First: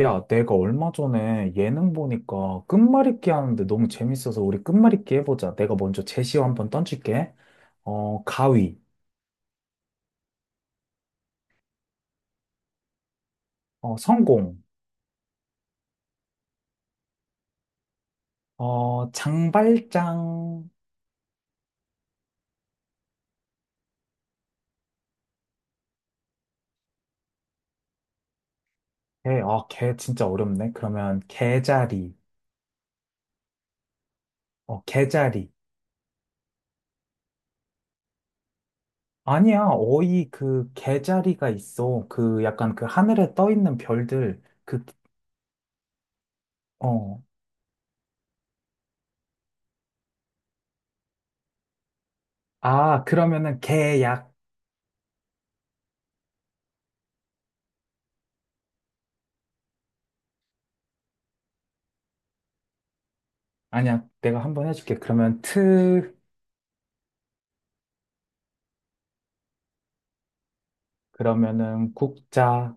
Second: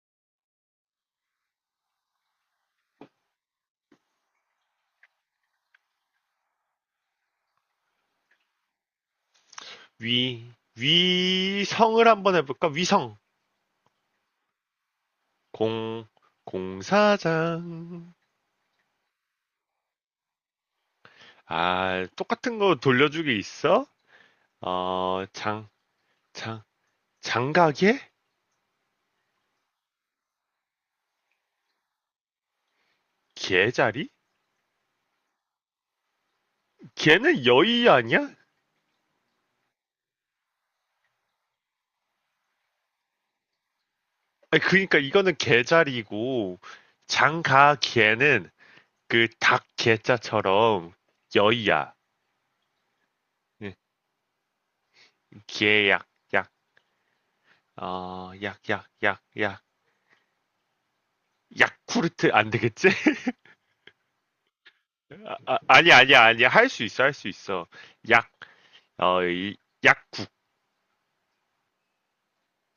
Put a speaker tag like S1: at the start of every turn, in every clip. S1: 야, 내가 얼마 전에 예능 보니까 끝말잇기 하는데 너무 재밌어서 우리 끝말잇기 해보자. 내가 먼저 제시어 한번 던질게. 가위,
S2: 위, 위성을 한번 해볼까? 위성.
S1: 성공,
S2: 공, 공사장.
S1: 장발장.
S2: 아, 똑같은 거 돌려주기 있어? 장, 장, 장가게?
S1: 개, 개 진짜 어렵네. 그러면 개자리,
S2: 개자리?
S1: 개자리.
S2: 개는 여의 아니야?
S1: 아니야, 어이 그 개자리가 있어. 그 약간 그 하늘에 떠 있는 별들.
S2: 아니, 그니까 이거는 개자리고,
S1: 어,
S2: 장가개는 그 닭 개자처럼 여의야.
S1: 그러면은
S2: 예,
S1: 개약.
S2: 개약, 약, 약, 약, 약, 약, 약. 야쿠르트 안 되겠지?
S1: 아니야, 내가 한번 해줄게.
S2: 아,
S1: 그러면
S2: 아, 아니야,
S1: 트,
S2: 아니야, 아니야. 할 수 있어, 할 수 있어. 약, 어, 이, 약국,
S1: 그러면은 국자.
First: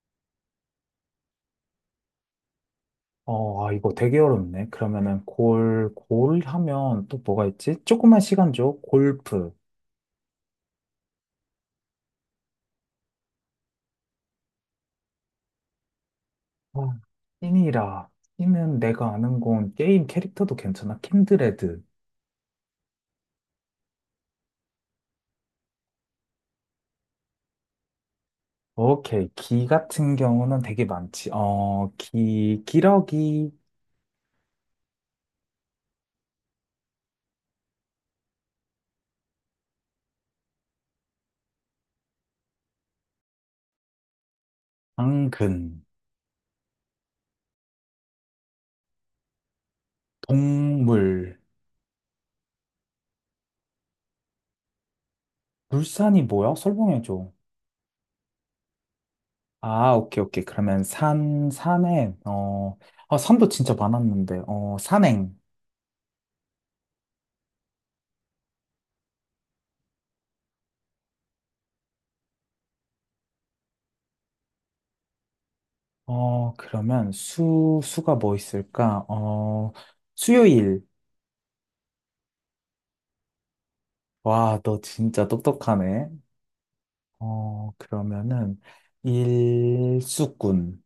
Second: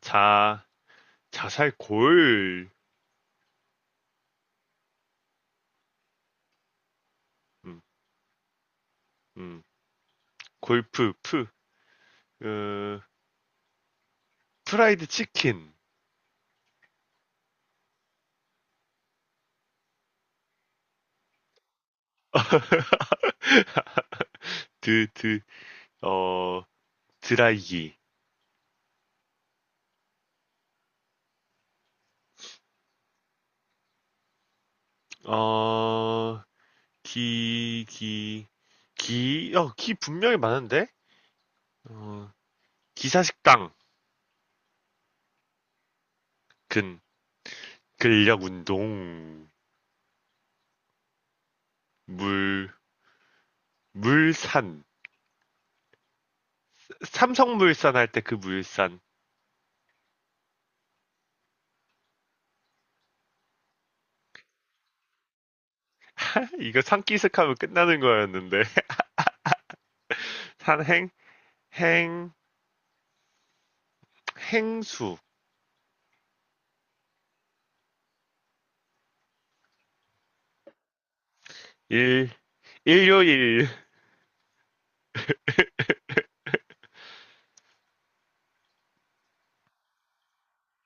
S2: 자, 자살 골,
S1: 이거 되게 어렵네. 그러면은 골, 골 하면 또 뭐가 있지?
S2: 음,
S1: 조그만 시간 줘. 골프.
S2: 음, 골프, 프, 어, 프라이드 치킨,
S1: 아, 찐이라. 찐은 내가 아는 건 게임 캐릭터도 괜찮아. 킨드레드.
S2: 드, 드, 어, 드라이기,
S1: 오케이. 기 같은 경우는 되게 많지. 기러기,
S2: 어, 기, 기, 기, 기 분명히 많은데? 어, 기사식당,
S1: 당근,
S2: 근, 근력 운동,
S1: 동물.
S2: 물, 물산,
S1: 물산이 뭐야? 설명해줘.
S2: 삼성물산 할 때 그 물산,
S1: 아, 오케이, 오케이. 그러면 산, 산행, 산도 진짜 많았는데, 산행.
S2: 이거 산기슭하면 끝나는 거였는데 산행 행 행수
S1: 그러면 수, 수가 뭐 있을까? 수요일.
S2: 일 일요일꾼
S1: 와, 너 진짜 똑똑하네. 그러면은, 일수꾼.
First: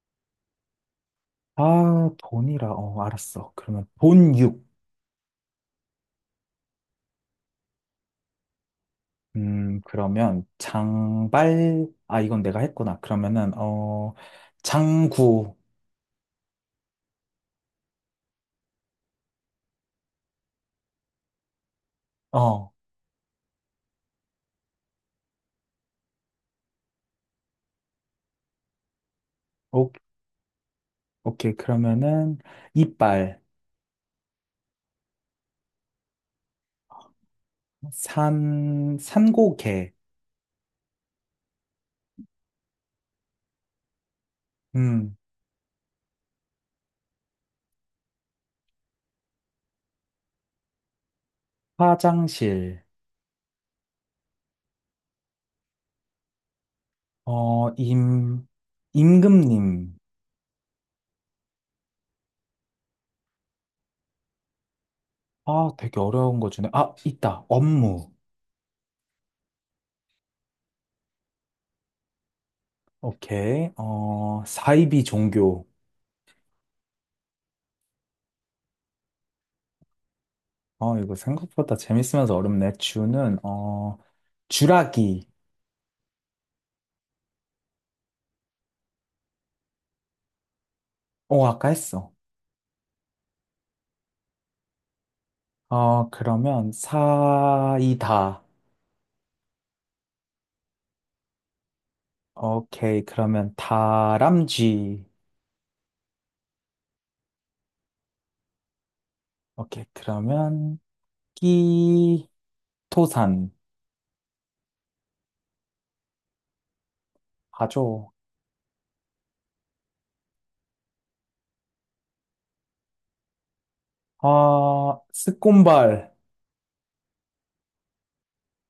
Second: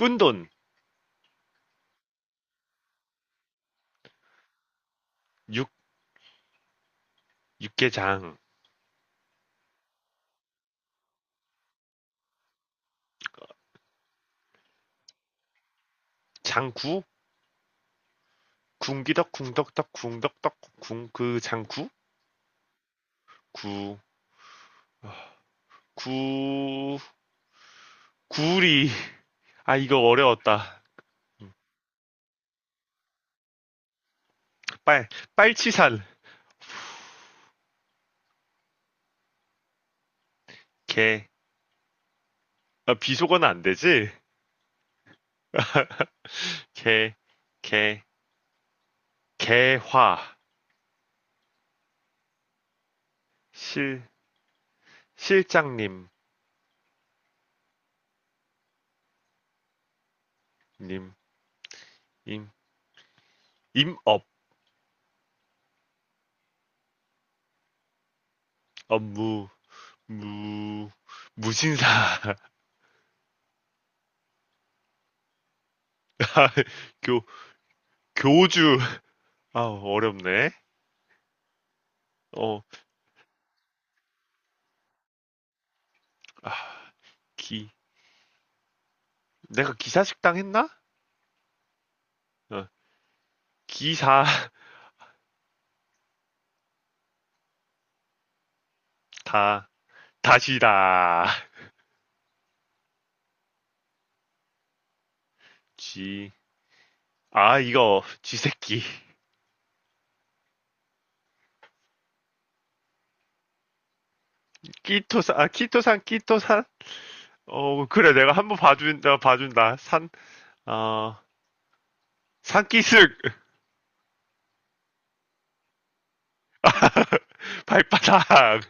S2: 꾼돈
S1: 아, 돈이라. 알았어. 그러면 돈육.
S2: 육 육개장
S1: 그러면 장발. 아, 이건 내가 했구나. 그러면은, 장구.
S2: 장구 궁기덕 궁덕덕 궁덕덕 궁그 장구
S1: 어,
S2: 구구 구리 아
S1: 오,
S2: 이거 어려웠다
S1: 오케이. 그러면은, 이빨.
S2: 빨 빨치산
S1: 산, 산고개.
S2: 개 아, 비속어는 안 되지
S1: 음,
S2: 개개 개화
S1: 화장실.
S2: 실 실장님
S1: 어, 임, 임금님.
S2: 님임 임업
S1: 아, 되게 어려운 거 주네. 아, 있다. 업무.
S2: 업무 무 무신사
S1: 오케이. 사이비 종교.
S2: 교 교주 아 어렵네
S1: 이거 생각보다 재밌으면서 어렵네.
S2: 어
S1: 주는, 주라기.
S2: 기 내가 기사식당 했나
S1: 어, 아까 했어.
S2: 어, 기사
S1: 그러면 사이다.
S2: 다 다시다
S1: 오케이. 그러면 다람쥐.
S2: 지아 이거 지새끼
S1: 오케이. 그러면 끼, 토산.
S2: 끼토산 아 키토산 끼토산
S1: 가
S2: 어
S1: 죠
S2: 그래 내가 한번 봐준다 봐준다 산어 산기슭
S1: 아, 스콘발.
S2: 발바닥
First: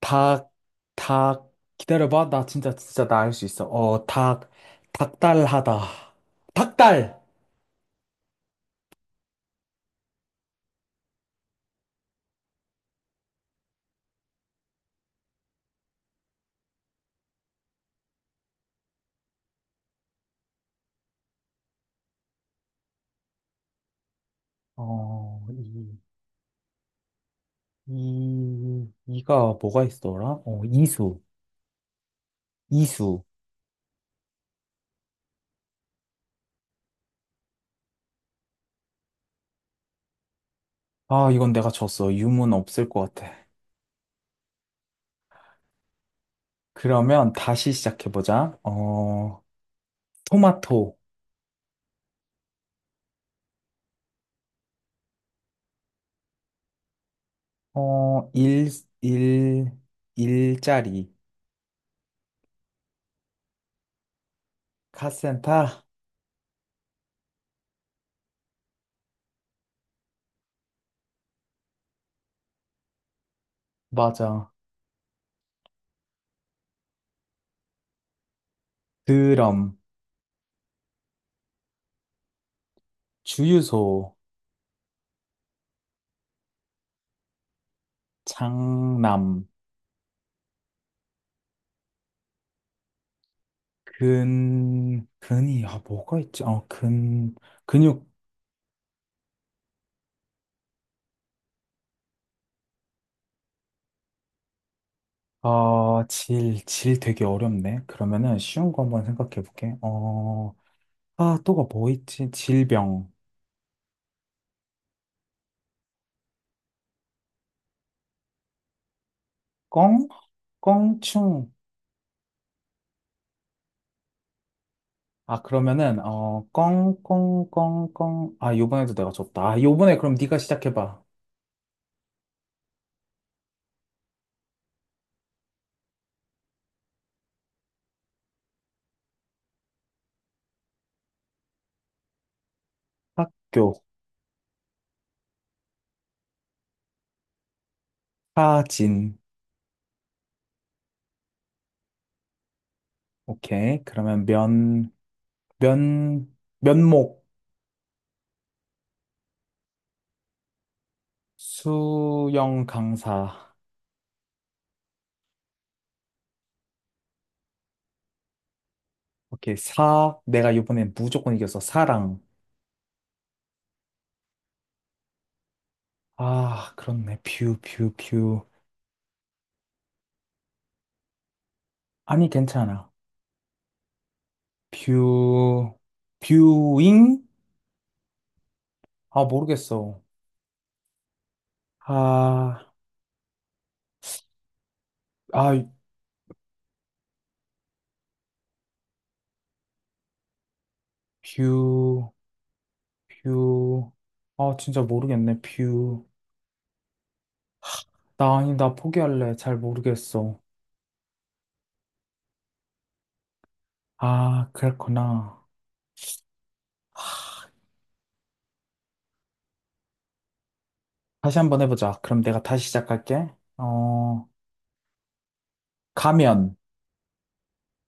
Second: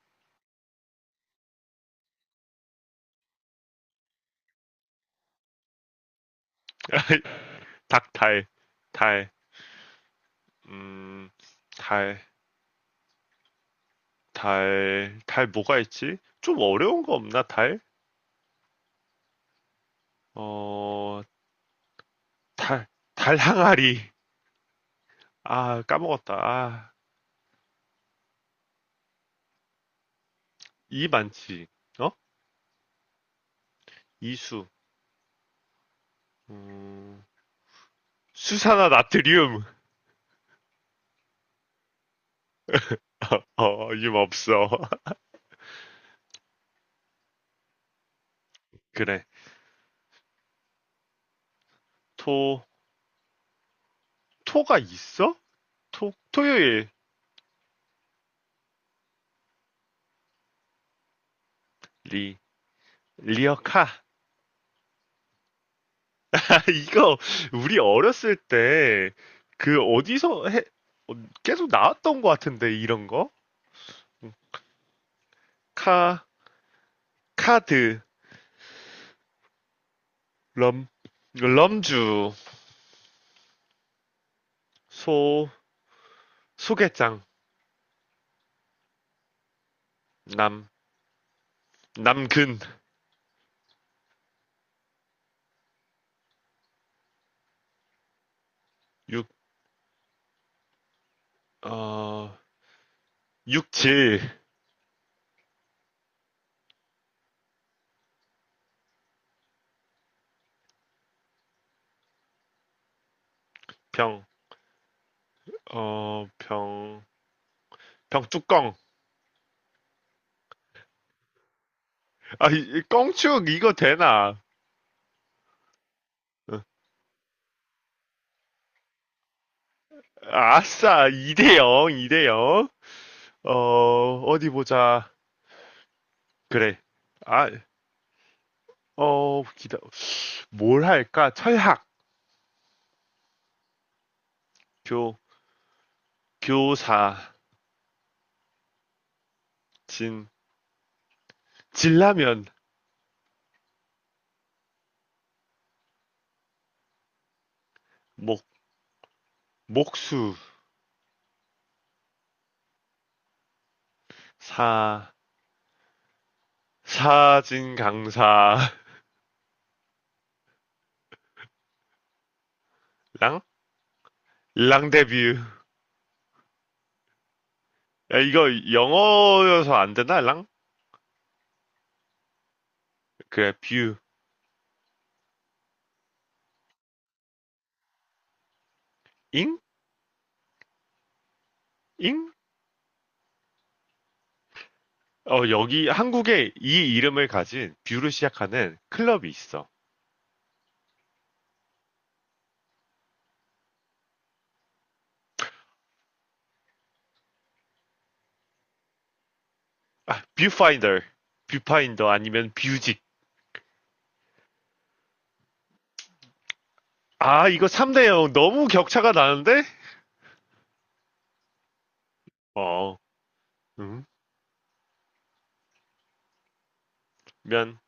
S1: 닭, 닭, 기다려봐. 나 진짜, 나 알 수 있어. 닭달하다. 닭달!
S2: 닭달달음달 달, 달 뭐가 있지? 좀 어려운 거 없나, 달? 어, 달, 달 항아리.
S1: 어,
S2: 아,
S1: 이,
S2: 까먹었다. 아,
S1: 이가 뭐가 있더라?
S2: 이 많지. 어?
S1: 이수.
S2: 이수. 음, 수산화 나트륨.
S1: 아, 이건 내가 졌어. 유문 없을 것 같아.
S2: 임 없어.
S1: 그러면 다시 시작해보자.
S2: 그래.
S1: 토마토.
S2: 토, 토가 있어? 토, 토요일.
S1: 어, 일, 일, 일자리.
S2: 리, 리어카.
S1: 카센터.
S2: 아, 이거, 우리 어렸을 때, 그, 어디서 해, 어, 계속 나왔던 것 같은데, 이런 거?
S1: 맞아.
S2: 카, 카드.
S1: 드럼.
S2: 럼, 럼주,
S1: 주유소.
S2: 소, 소개장,
S1: 장남.
S2: 남, 남근,
S1: 뭐가 있지? 근육,
S2: 육, 어, 육질,
S1: 질 되게 어렵네. 그러면은 쉬운 거 한번 생각해 볼게. 또가 뭐 있지? 질병.
S2: 병, 병, 병뚜껑.
S1: 껑? 껑충.
S2: 아, 이, 껑축, 이거 되나?
S1: 아, 그러면은, 어,
S2: 어,
S1: 껑, 껑, 껑, 껑. 아, 요번에도 내가 줬다. 아, 요번에 그럼 네가 시작해 봐.
S2: 아싸, 2-0, 2-0. 어, 어디 보자. 그래. 아, 어, 기다, 뭘 할까? 철학,
S1: 학교,
S2: 교, 교사,
S1: 사진.
S2: 진, 진라면,
S1: 오케이. 그러면 면목,
S2: 목, 목수,
S1: 수영 강사.
S2: 사, 사진 강사랑
S1: 오케이, 4. 내가 이번엔 무조건 이겼어. 사랑
S2: 랑 데뷔.
S1: 아, 그렇네.
S2: 야
S1: 뷰.
S2: 이거 영어여서 안 되나 랑?
S1: 아니, 괜찮아.
S2: 그래 뷰.
S1: 뷰, 뷰잉? 아,
S2: 잉?
S1: 모르겠어.
S2: 잉?
S1: 아,
S2: 어
S1: 아,
S2: 여기 한국에 이 이름을 가진 뷰를 시작하는 클럽이 있어.
S1: 뷰, 뷰. 아, 진짜 모르겠네. 뷰. 나 아니, 나 포기할래. 잘
S2: 아
S1: 모르겠어.
S2: 뷰파인더. 뷰파인더 아니면 뷰직.
S1: 아, 그랬구나.
S2: 아 이거 3-0 너무 격차가 나는데?
S1: 다시 한번 해보자. 그럼 내가 다시
S2: 어.
S1: 시작할게.
S2: 음.
S1: 어, 가면,
S2: 면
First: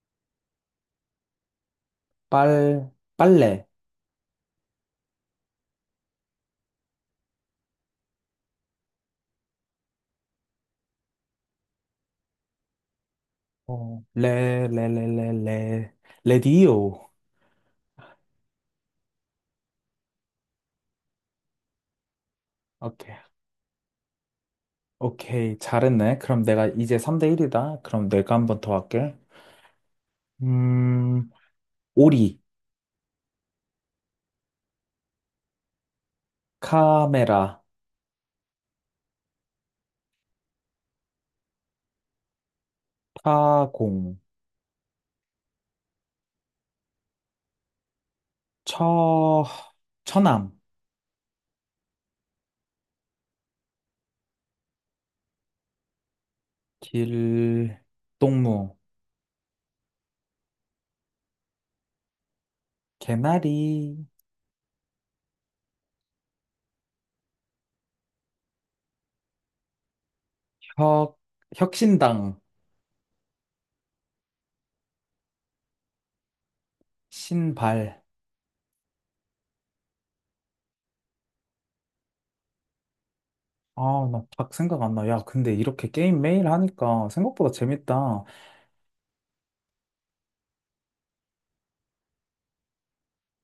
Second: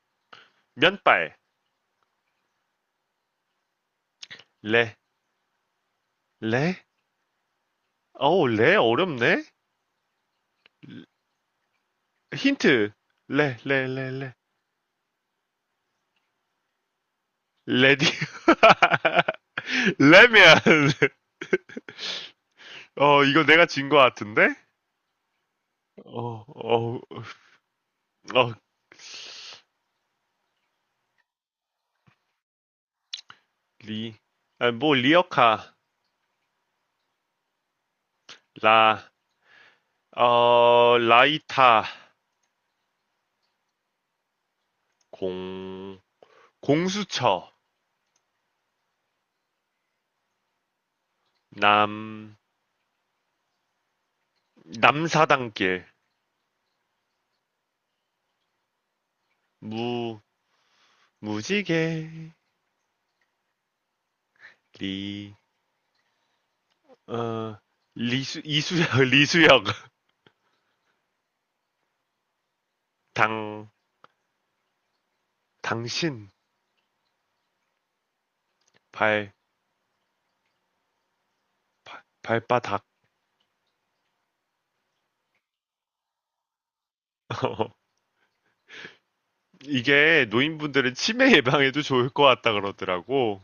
S2: 면발.
S1: 빨, 빨래.
S2: 레. 레. 어우 레 어렵네. 힌트. 레 레
S1: 어,
S2: 레 레.
S1: 레, 레, 레, 레, 레, 레디오.
S2: 레디. 레미안.
S1: 오케이.
S2: 이거 내가 진 거 같은데?
S1: 오케이. 잘했네. 그럼
S2: 어,
S1: 내가 이제
S2: 어,
S1: 3대 1이다. 그럼 내가 한
S2: 어,
S1: 번 더 할게. 음, 오리,
S2: 리. 아, 뭐, 리어카.
S1: 카메라,
S2: 라. 라이타.
S1: 타공,
S2: 공. 공수처.
S1: 처, 처남,
S2: 남. 남사당길.
S1: 길, 동무,
S2: 무. 무지개.
S1: 개나리,
S2: 리. 어, 리수, 이수혁, 리수혁.
S1: 혁, 혁신당,
S2: 당. 당신.
S1: 신발.
S2: 발. 발 발바닥.
S1: 아, 나 딱 생각 안 나. 야, 근데 이렇게 게임 매일 하니까 생각보다 재밌다.
S2: 이게 노인분들은 치매 예방에도 좋을 것 같다 그러더라고.